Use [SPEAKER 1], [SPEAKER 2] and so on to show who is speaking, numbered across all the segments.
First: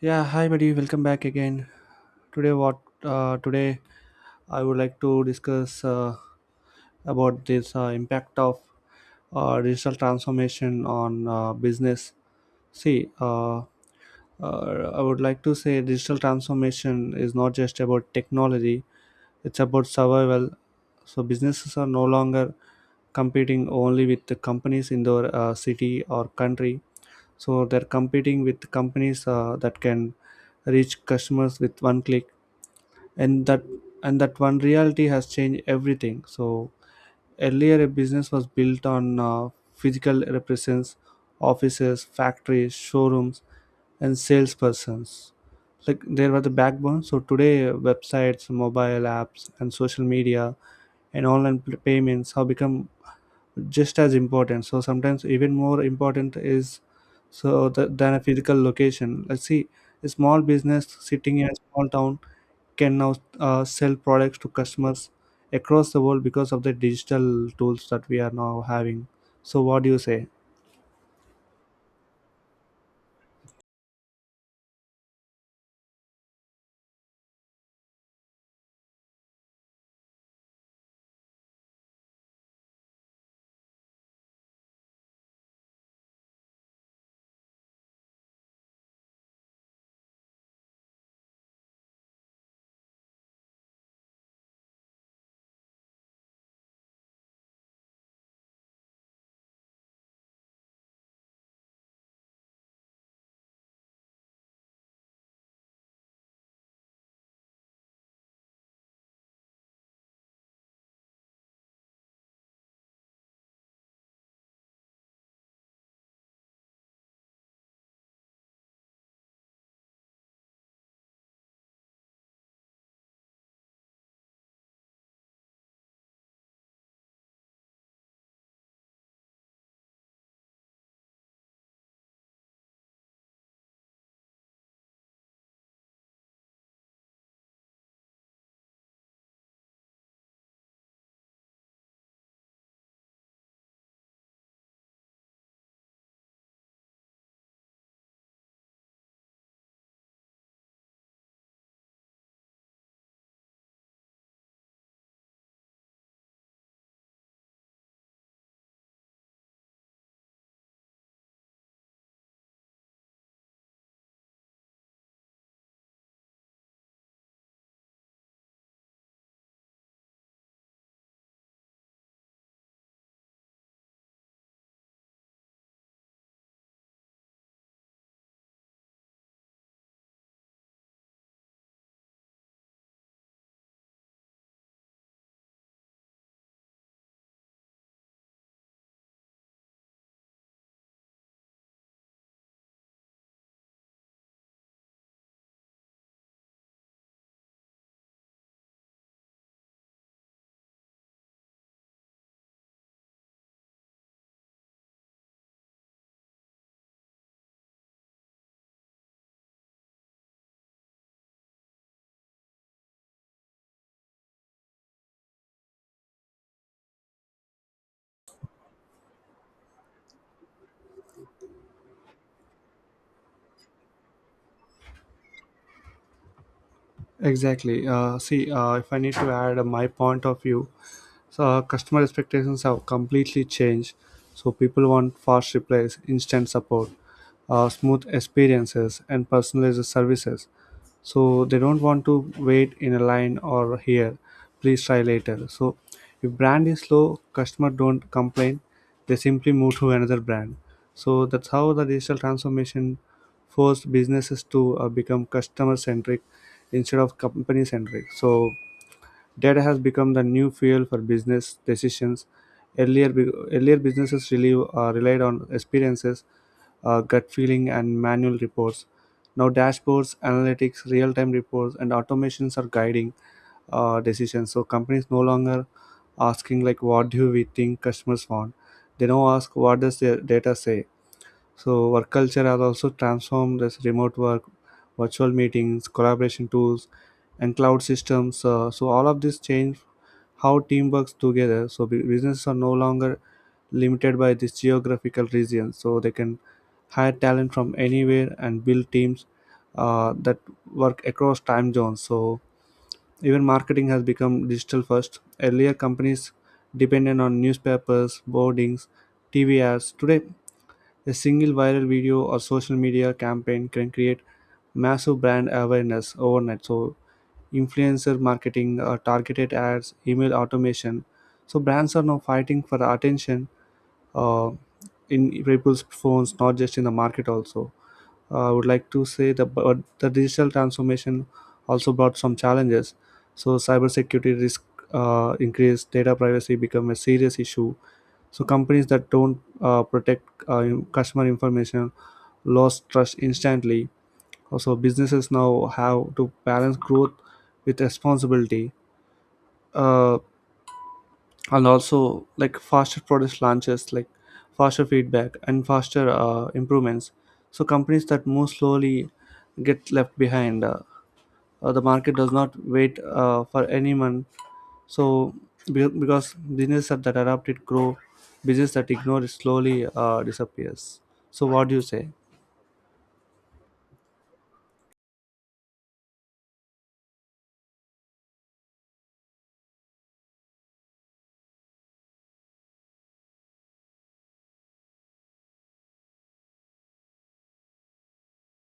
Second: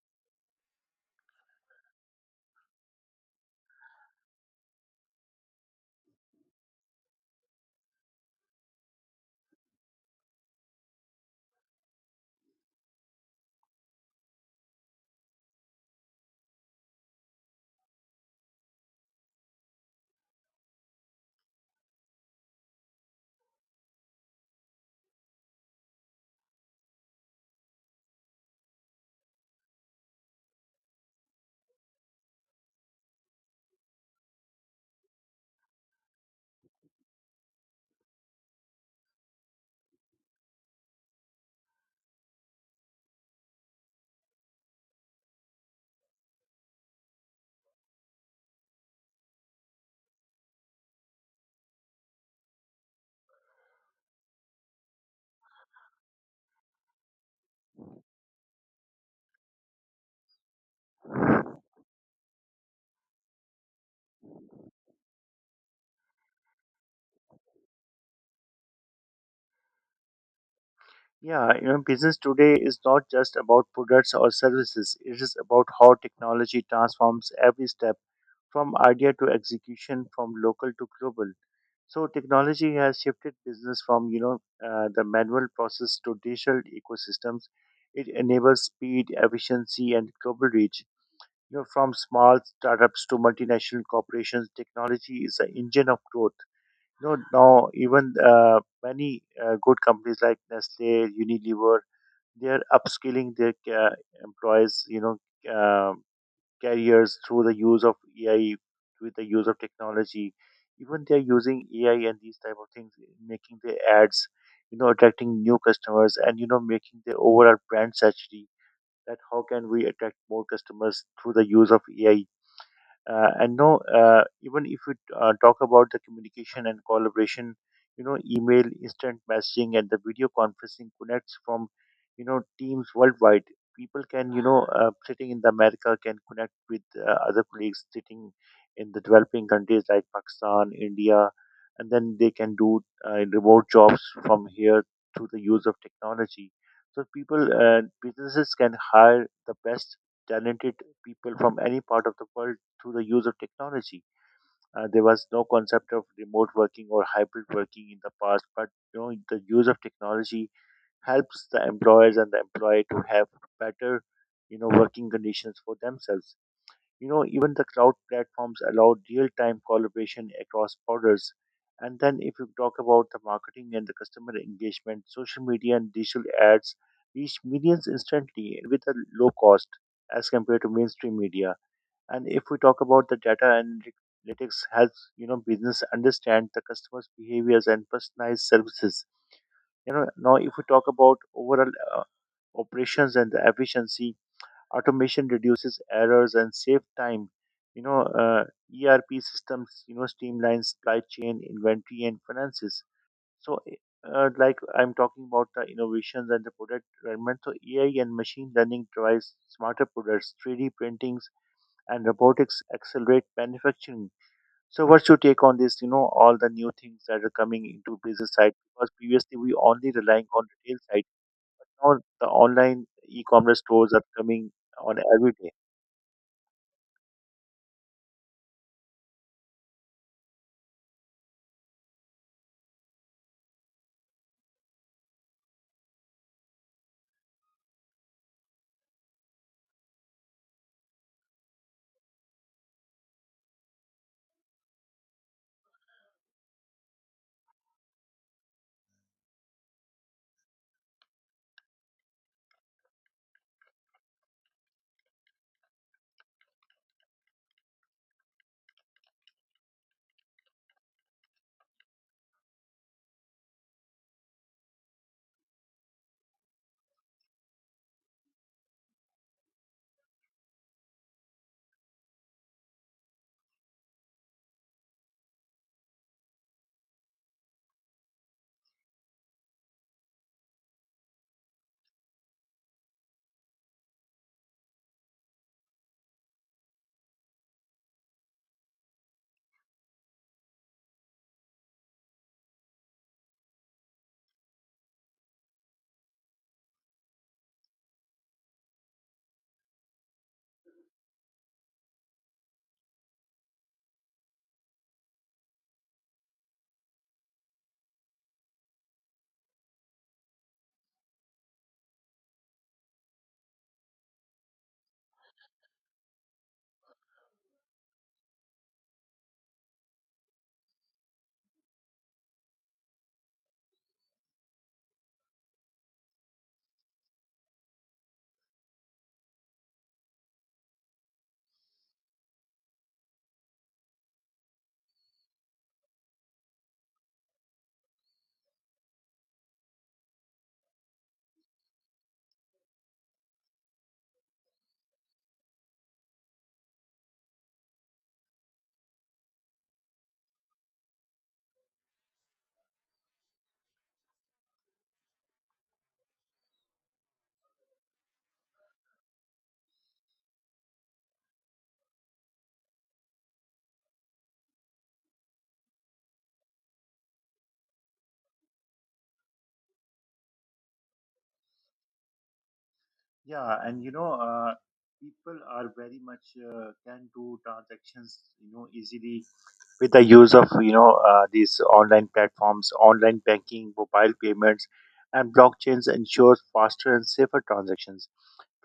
[SPEAKER 1] Yeah, hi Madhu, welcome back again. Today, what today I would like to discuss about this impact of digital transformation on business. See, uh, uh, I would like to say digital transformation is not just about technology; it's about survival. So businesses are no longer competing only with the companies in their city or country, so they're competing with companies that can reach customers with one click and that and that one reality has changed everything. So earlier a business was built on physical represents, offices, factories, showrooms, and salespersons, like there were the backbone. So today websites, mobile apps, and social media and online payments have become just as important, so sometimes even more important is so that than a physical location. Let's see, a small business sitting in a small town can now sell products to customers across the world because of the digital tools that we are now having. So what do you say?
[SPEAKER 2] Yeah, you know, business today is not just about products or services. It is about how technology transforms every step from idea to execution, from local to global. So technology has shifted business from the manual process to digital ecosystems. It enables speed, efficiency, and global reach. You know, from small startups to multinational corporations, technology is the engine of growth. You know, now even many good companies like Nestle, Unilever, they are upskilling their employees, um careers through the use of AI, with the use of technology. Even they are using AI and these type of things, making their ads, attracting new customers and making their overall brand strategy. That how can we attract more customers through the use of AI? And no, even if you talk about the communication and collaboration, email, instant messaging, and the video conferencing connects from teams worldwide. People can, sitting in the America, can connect with other colleagues sitting in the developing countries like Pakistan, India, and then they can do remote jobs from here through the use of technology. So people businesses can hire the best talented people from any part of the world through the use of technology. There was no concept of remote working or hybrid working in the past, but the use of technology helps the employers and the employee to have better, working conditions for themselves. You know, even the cloud platforms allow real-time collaboration across borders. And then if you talk about the marketing and the customer engagement, social media and digital ads reach millions instantly with a low cost as compared to mainstream media. And if we talk about the data, analytics helps, business understand the customer's behaviors and personalized services. You know, now if we talk about overall uh, operations and the efficiency, automation reduces errors and save time. You know, uh, ERP systems, streamline supply chain, inventory, and finances. So, like I'm talking about the innovations and the product development. So AI and machine learning drives smarter products, 3D printing and robotics accelerate manufacturing. So what's your take on this? You know, all the new things that are coming into business side because previously we only relying on retail side. Now the online e-commerce stores are coming on every day.
[SPEAKER 1] Exactly. See, if I need to add my point of view, so customer expectations have completely changed. So people want fast replies, instant support, smooth experiences, and personalized services. So they don't want to wait in a line or here. Please try later. So if brand is slow, customer don't complain. They simply move to another brand. So that's how the digital transformation forced businesses to become customer centric instead of company centric. So data has become the new fuel for business decisions. Earlier, businesses really relied on experiences, gut feeling, and manual reports. Now dashboards, analytics, real-time reports, and automations are guiding decisions. So companies no longer asking like, "What do we think customers want?" They now ask, "What does their data say?" So work culture has also transformed as remote work, virtual meetings, collaboration tools, and cloud systems. So all of this change how team works together. So businesses are no longer limited by this geographical region. So they can hire talent from anywhere and build teams that work across time zones. So even marketing has become digital first. Earlier companies depended on newspapers, boardings, TV ads. Today a single viral video or social media campaign can create massive brand awareness overnight. So, influencer marketing, targeted ads, email automation. So, brands are now fighting for attention uh, in people's phones, not just in the market, also. I would like to say that but the digital transformation also brought some challenges. So, cybersecurity risk increased, data privacy become a serious issue. So, companies that don't protect customer information lost trust instantly. Also, businesses now have to balance growth with responsibility, uh, and also like faster product launches, like faster feedback and faster improvements. So companies that move slowly get left behind. The market does not wait for anyone. So because businesses that adapt it grow, business that ignore it slowly disappears. So what do you say?
[SPEAKER 2] Yeah, and people are very much can do transactions, you know, easily with the use of these online platforms, online banking, mobile payments, and blockchains ensures faster and safer transactions.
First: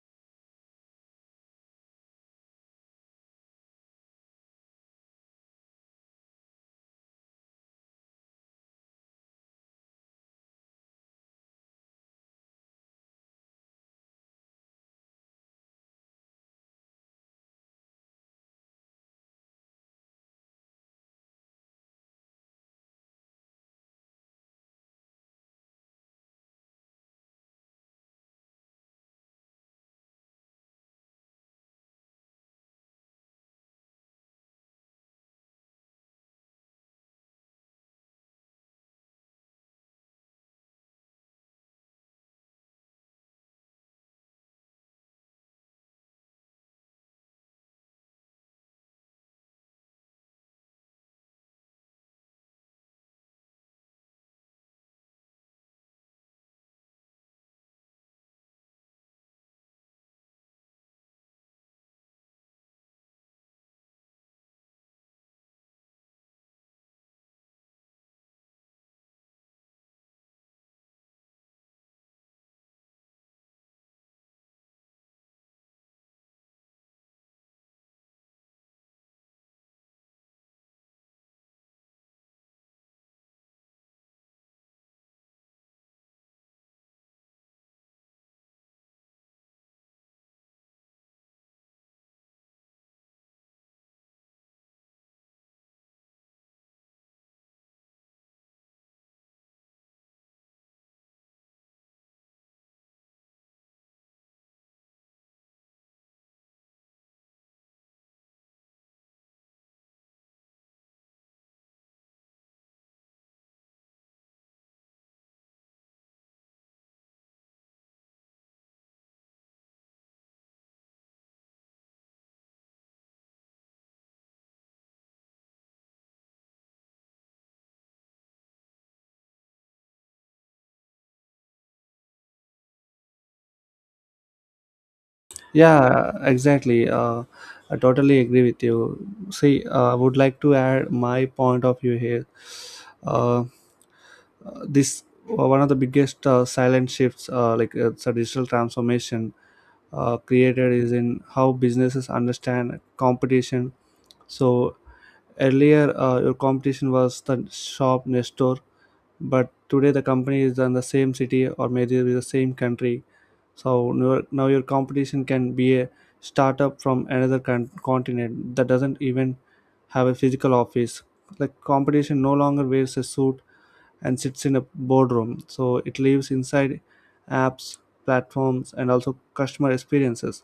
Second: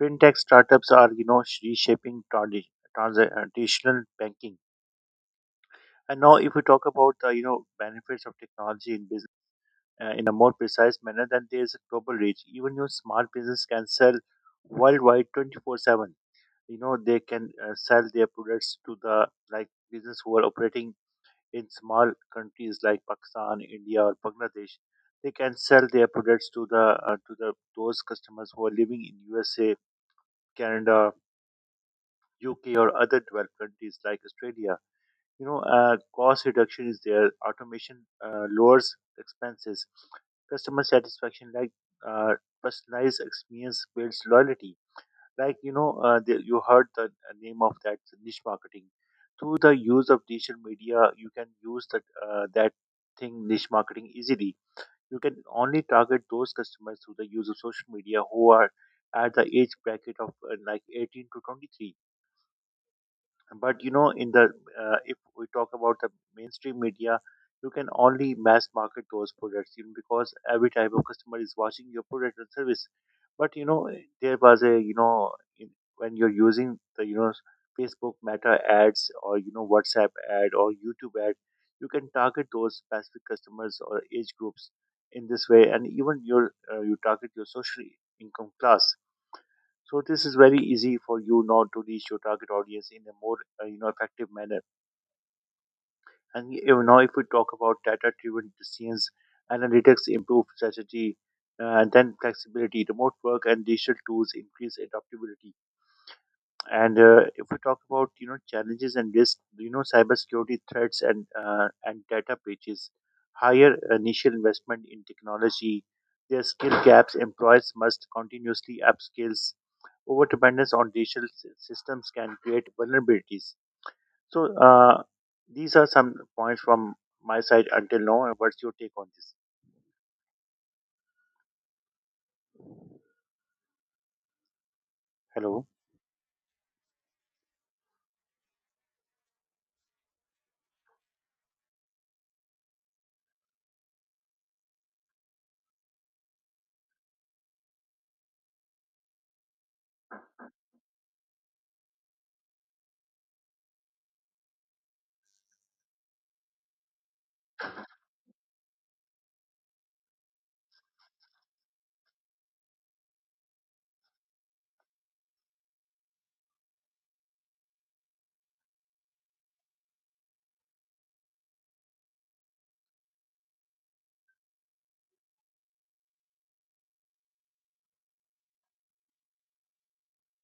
[SPEAKER 2] Fintech startups are reshaping traditional banking. And now, if we talk about the benefits of technology in business in a more precise manner, then there is a global reach. Even your small business can sell worldwide 24/7. You know, they can sell their products to the, like, business who are operating in small countries like Pakistan, India, or Bangladesh. They can sell their products to the those customers who are living in USA, Canada, UK, or other developed countries like Australia. Cost reduction is there. Automation lowers expenses. Customer satisfaction, like, uh, personalized experience, builds loyalty. Like, you heard the name of that niche marketing. Through the use of digital media, you can use that thing, niche marketing, easily. You can only target those customers through the use of social media who are at the age bracket of like 18 to 23. But you know in the if we talk about the mainstream media, you can only mass market those products, because every type of customer is watching your product and service. But you know there was a you know in, when you're using the Facebook Meta ads or WhatsApp ad or YouTube ad, you can target those specific customers or age groups in this way. And even you target your social income class. So this is very easy for you now to reach your target audience in a more effective manner. And even now, if we talk about data-driven decisions, analytics improve strategy, and then flexibility, remote work, and digital tools increase adaptability. And if we talk about challenges and risk, cybersecurity threats and data breaches, higher initial investment in technology, their skill gaps. Employers must continuously upskill. Over dependence on digital systems can create vulnerabilities. So, these are some points from my side until now. And what's your take on this? Hello.
[SPEAKER 1] Yeah, exactly. I totally agree with you. See, I would like to add my point of view here. Uh, this one of the biggest silent shifts, it's a digital transformation created, is in how businesses understand competition. So earlier, your competition was the shop next door, but today the company is in the same city or maybe in the same country. So now your competition can be a startup from another continent that doesn't even have a physical office. Like competition no longer wears a suit and sits in a boardroom, so it lives inside apps, platforms, and also customer experiences.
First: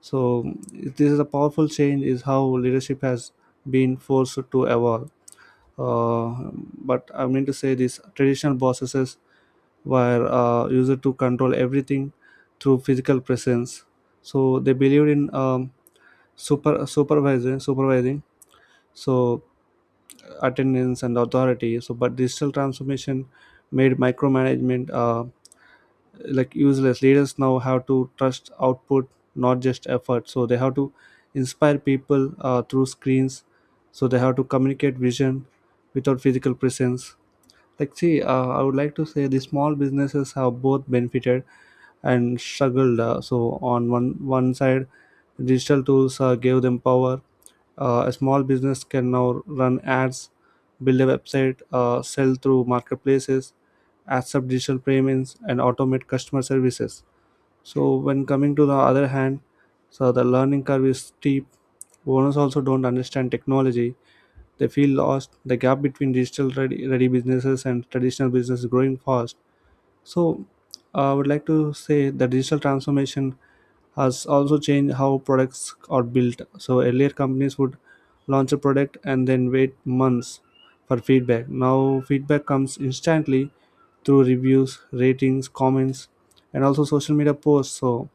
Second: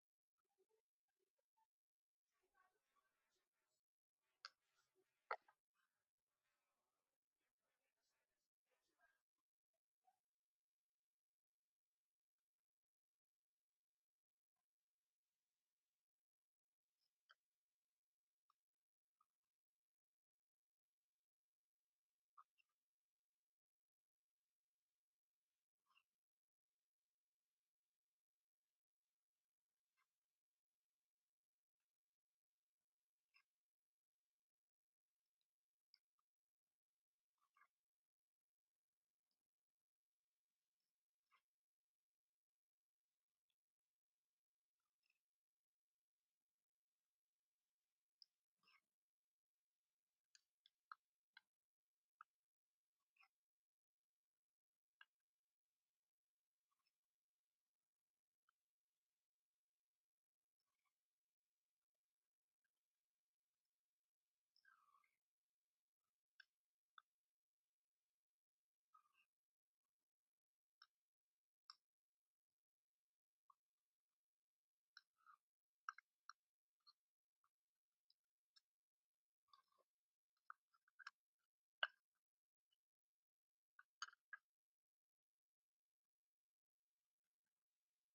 [SPEAKER 1] So this is a powerful change is how leadership has been forced to evolve. Uh, but I mean to say these traditional bosses were used to control everything through physical presence. So they believed in supervising. So attendance and authority. So but digital transformation made micromanagement. Like useless leaders now have to trust output, not just effort, so they have to inspire people through screens, so they have to communicate vision without physical presence. Like, see, I would like to say the small businesses have both benefited and struggled. So, on one side, digital tools gave them power. A small business can now run ads, build a website, sell through marketplaces, accept digital payments, and automate customer services. So, when coming to the other hand, so the learning curve is steep. Owners also don't understand technology, they feel lost. The gap between digital ready businesses and traditional business is growing fast. So, I would like to say the digital transformation has also changed how products are built. So, earlier companies would launch a product and then wait months for feedback. Now, feedback comes instantly through reviews, ratings, comments, and also social media posts. So,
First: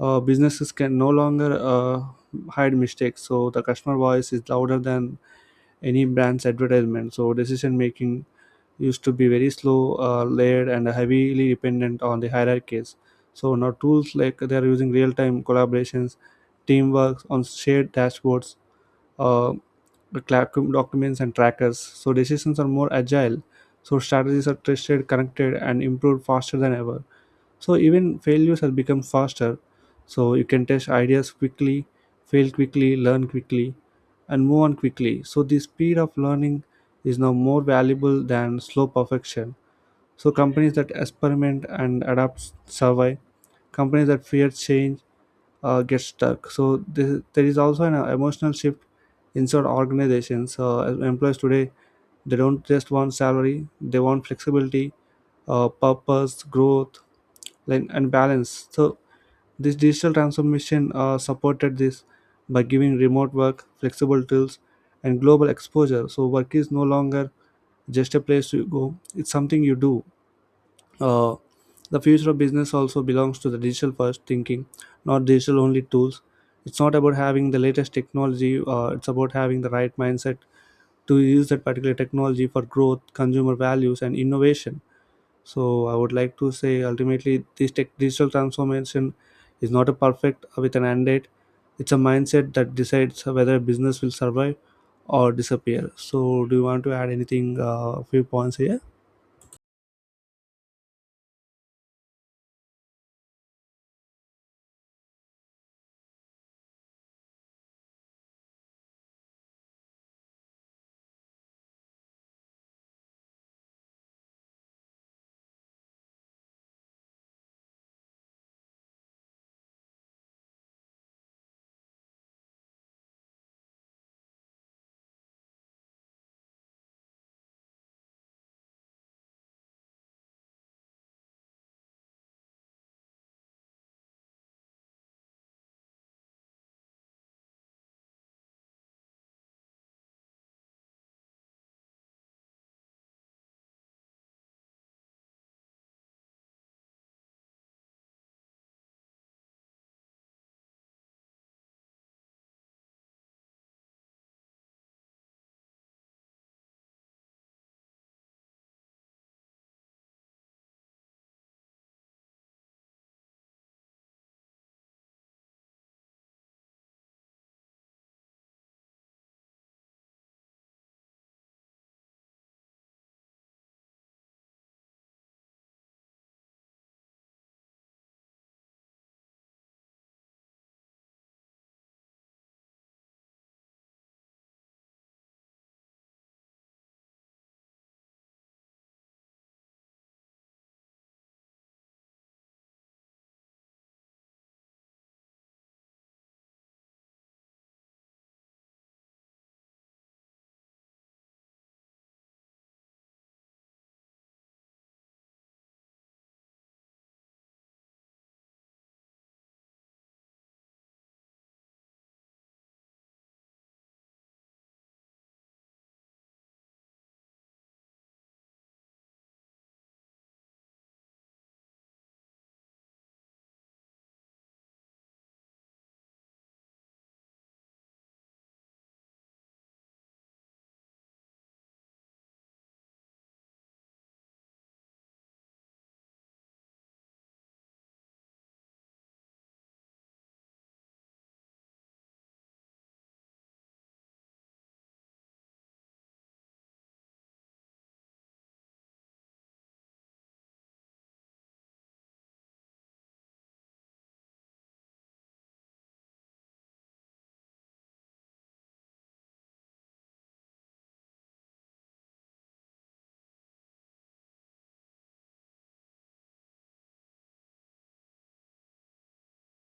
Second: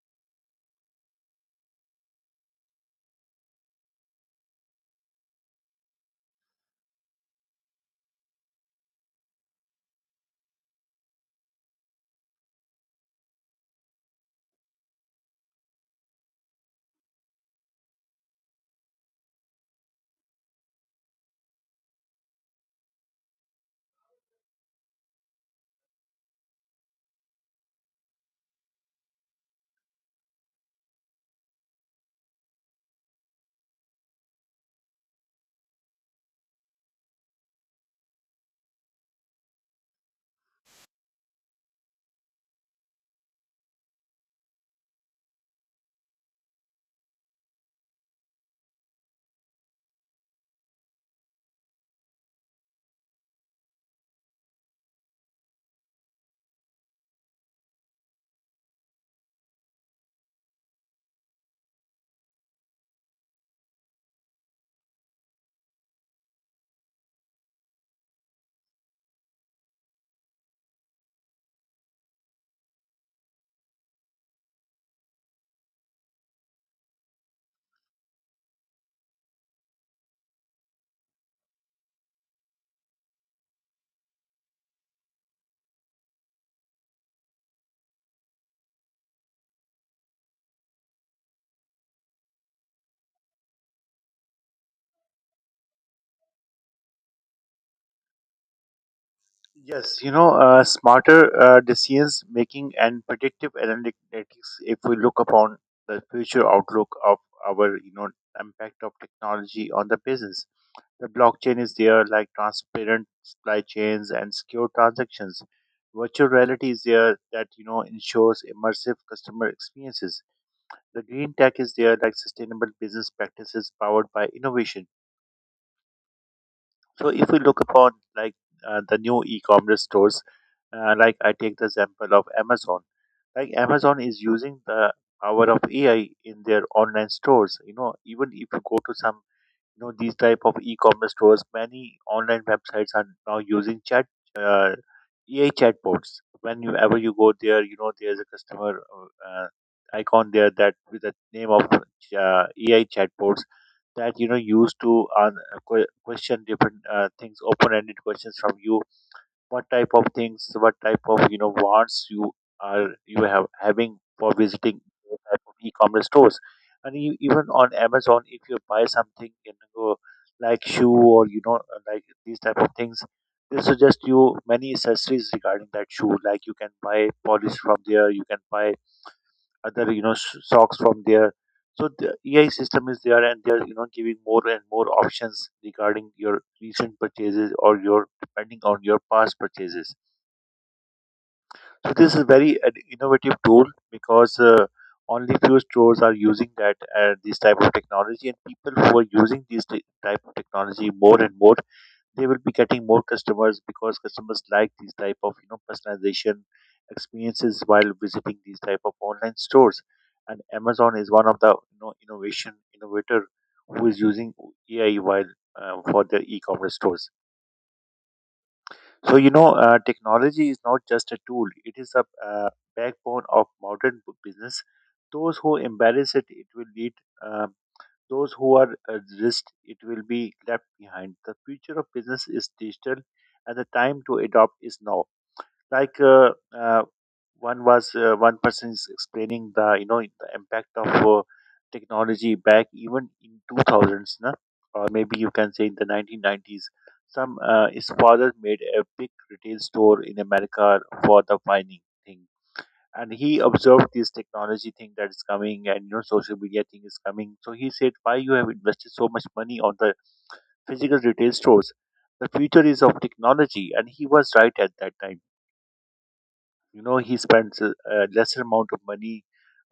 [SPEAKER 1] businesses can no longer hide mistakes. So, the customer voice is louder than any brand's advertisement. So decision making used to be very slow, layered, and heavily dependent on the hierarchies. So now tools like they are using real-time collaborations, teamwork on shared dashboards, uh, the documents and trackers. So decisions are more agile. So strategies are tested, connected, and improved faster than ever. So even failures have become faster, so you can test ideas quickly, fail quickly, learn quickly, and move on quickly. So the speed of learning is now more valuable than slow perfection. So companies that experiment and adapt survive, companies that fear change get stuck. So this, there is also an emotional shift inside organizations as employees today, they don't just want salary, they want flexibility, purpose, growth, like, and balance. So this digital transformation supported this by giving remote work, flexible tools, and global exposure. So work is no longer just a place to go, it's something you do. uh, the future of business also belongs to the digital first thinking, not digital only tools. It's not about having the latest technology, it's about having the right mindset to use that particular technology for growth, consumer values, and innovation. So I would like to say ultimately this tech digital transformation is not a perfect with an end date. It's a mindset that decides whether a business will survive or disappear. So do you want to add anything few points here?
[SPEAKER 2] Yes, Smarter decisions making and predictive analytics. If we look upon the future outlook of our, impact of technology on the business, the blockchain is there, like transparent supply chains and secure transactions. Virtual reality is there that ensures immersive customer experiences. The green tech is there, like sustainable business practices powered by innovation. So if we look upon, like, the new e-commerce stores, like I take the example of Amazon. Like, Amazon is using the power of AI in their online stores. You know, even if you go to some, these type of e-commerce stores, many online websites are now using chat uh, AI chatbots. Whenever you go there, there's a customer icon there, that with the name of AI chatbots, that used to question different things, open-ended questions from you. What type of things, what type of wants you are you have having for visiting those type of e-commerce stores. And you, even on Amazon, if you buy something, like shoe or like these type of things, they suggest you many accessories regarding that shoe, like you can buy polish from there, you can buy other socks from there. So the AI system is there, and they're giving more and more options regarding your recent purchases or your, depending on your past purchases. So this is very an innovative tool because only few stores are using that this type of technology, and people who are using this type of technology more and more, they will be getting more customers because customers like these type of personalization experiences while visiting these type of online stores. And Amazon is one of the innovation innovator who is using AI while for their e-commerce stores. So, technology is not just a tool; it is a backbone of modern business. Those who embrace it, it will lead. Um, those who are resist, it will be left behind. The future of business is digital, and the time to adopt is now. Like uh, uh, one was uh, one person is explaining the the impact of technology back even in 2000s, na? Or maybe you can say in the 1990s. Some uh, his father made a big retail store in America for the mining thing, and he observed this technology thing that is coming, and social media thing is coming, so he said, why you have invested so much money on the physical retail stores? The future is of technology. And he was right at that time. He spends a lesser amount of money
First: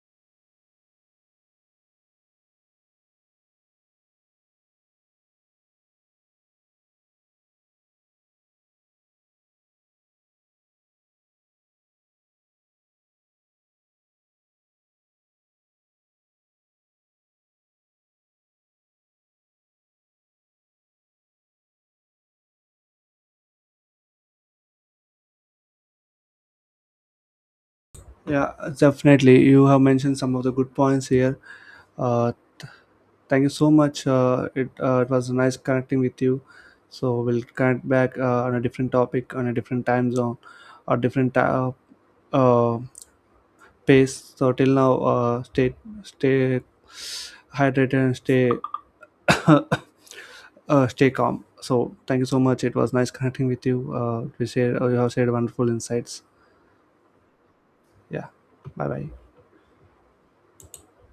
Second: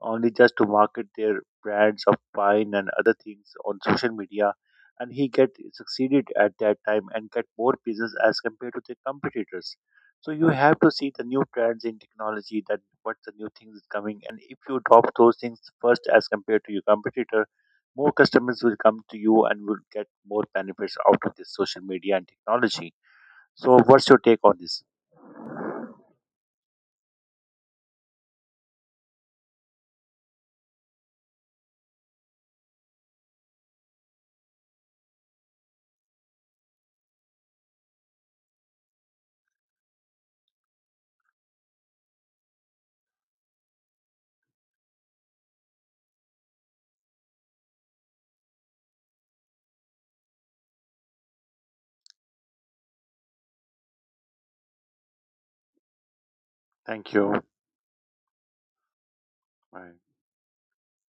[SPEAKER 2] only just to market their brands of wine and other things on social media, and he get succeeded at that time and get more business as compared to the competitors. So you have to see the new trends in technology that what the new things is coming, and if you drop those things first as compared to your competitor, more customers will come to you and will get more benefits out of this social media and technology. So, what's your take on this?
[SPEAKER 1] Yeah, definitely. You have mentioned some of the good points here. Uh, th- Thank you so much. It was nice connecting with you. So we'll connect back on a different topic, on a different time zone, or different uh, pace. So till now, stay hydrated and stay uh, stay calm. So thank you so much, it was nice connecting with you. We shared You have shared wonderful insights.
[SPEAKER 2] Thank you.
[SPEAKER 1] Yeah, bye bye.
[SPEAKER 2] Bye.